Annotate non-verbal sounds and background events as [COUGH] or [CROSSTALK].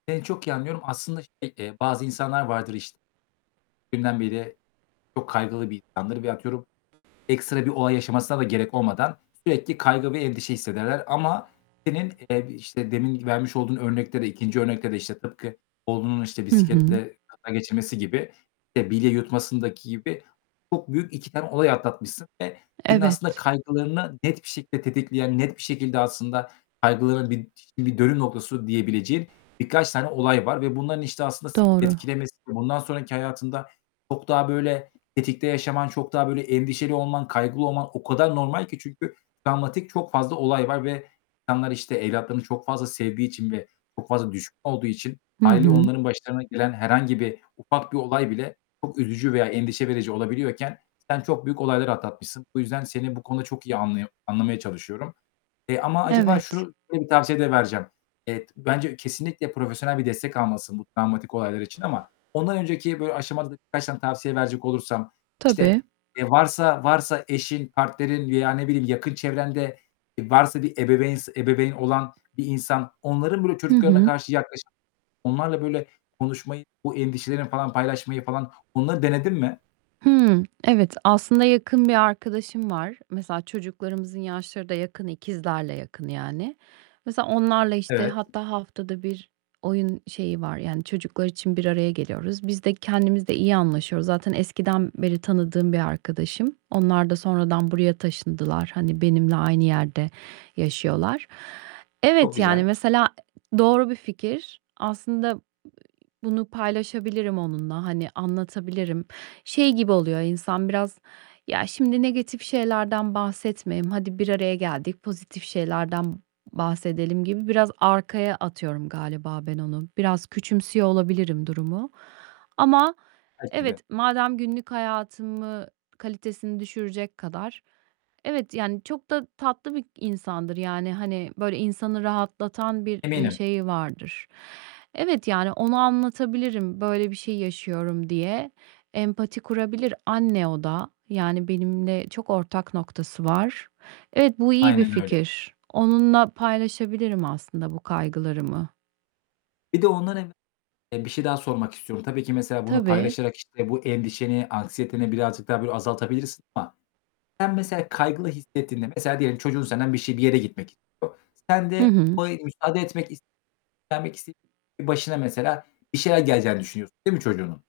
Seni çok iyi anlıyorum. Aslında, şey, eee, bazı insanlar vardır, işte, dünden beri çok kaygılı bir insandır ve atıyorum ekstra bir olay yaşamasına da gerek olmadan sürekli kaygı ve endişe hissederler ama senin, eee, işte, demin vermiş olduğun örnekte de 2. örnekte de, işte, tıpkı oğlunun, işte, Hı hı. bisikletle kaza geçirmesi gibi, işte, bilye yutmasındaki gibi çok büyük 2 tane olay atlatmışsın ve senin aslında Evet. kaygılarını net bir şekilde tetikleyen, net bir şekilde aslında kaygılarını bir ş bir dönüm noktası diyebileceğin birkaç tane olay var ve bunların, işte, aslında, seni Doğru. etkilemesi, bundan sonraki hayatında çok daha, böyle, tetikte yaşaman, çok daha böyle endişeli olman, kaygılı olman o kadar normal ki çünkü travmatik çok fazla olay var ve insanlar, işte, evlatlarını çok fazla sevdiği için ve çok fazla düşkün olduğu için Hı hâliyle hı. onların başlarına gelen herhangi bir ufak bir olay bile çok üzücü veya endişe verici olabiliyorken sen çok büyük olayları atlatmışsın. Bu yüzden seni bu konuda çok iyi anlıyo anlamaya çalışıyorum, eee, ama acaba Evet. şu şöyle bir tavsiye de vereceğim. Evet, bence kesinlikle profesyonel bir destek almalısın bu travmatik olaylar için ama ondan önceki, böyle [UNINTELLIGIBLE] kaç tane tavsiye verecek olursam, Tabii. işte, e, varsa varsa eşin, partnerin veya, ne bileyim, yakın çevrende, eee, varsa bir ebeveyn s ebeveyn olan bir insan onların, böyle, Hı çocuklarına hı. karşı yaklaşımı, onlarla, böyle, konuşmayı, o endişelerini falan paylaşmayı falan, onları denedin mi? Hımm, evet. Aslında, yakın bir arkadaşım var. Mesela çocuklarımızın yaşları da yakın, ikizlerle yakın, yani. Mesela onlarla işte, Evet. hatta haftada bir oyun şeyi var, yani, çocuklar için bir araya geliyoruz. Biz de kendimiz de iyi anlaşıyoruz. Zaten eskiden beri tanıdığım bir arkadaşım. Onlar da sonradan buraya taşındılar. Hani benimle aynı yerde yaşıyorlar. Çok Evet, yani, güzel. mesela, e, doğru bir fikir. Aslında, ııı, bunu paylaşabilirim onunla. Hani anlatabilirim. Şey gibi oluyor insan biraz, ya, şimdi negatif şeylerden bahsetmeyeyim, hadi bir araya geldik, pozitif şeylerden bahsedelim gibi biraz arkaya atıyorum galiba ben onu. Biraz küçümsüyor olabilirim durumu. Ama Belki de. evet, madem günlük hayatımı kalitesini düşürecek kadar Evet, yani, çok da tatlı bir insandır. Yani, hani, böyle, insanı rahatlatan bir, eee, Eminim. şeyi vardır. Evet, yani, ona anlatabilirim, böyle bir şey yaşıyorum diye. Empati kurabilir. Anne o da. Yani benimle çok ortak noktası var. Evet, bu iyi bir Aynen öyle. fikir. Onunla paylaşabilirim aslında bu kaygılarımı. Bir de ondan evve eee, bir şey daha sormak istiyorum. Tabii ki mesela bunu Tabii. paylaşarak, işte, bu endişeni, anksiyeteni birazcık daha, böyle, azaltabilirsin ama sen, mesela, kaygılı hissettiğinde, mesela, diyelim çocuğun senden bir şey bir yere gitmek istiyor. Sen Hı de hı. [UNINTELLIGIBLE] müsaade etmek is [UNINTELLIGIBLE] vermek iste [UNINTELLIGIBLE] başına, mesela, bir şeyler geleceğini düşünüyorsun, değil mi, çocuğunun?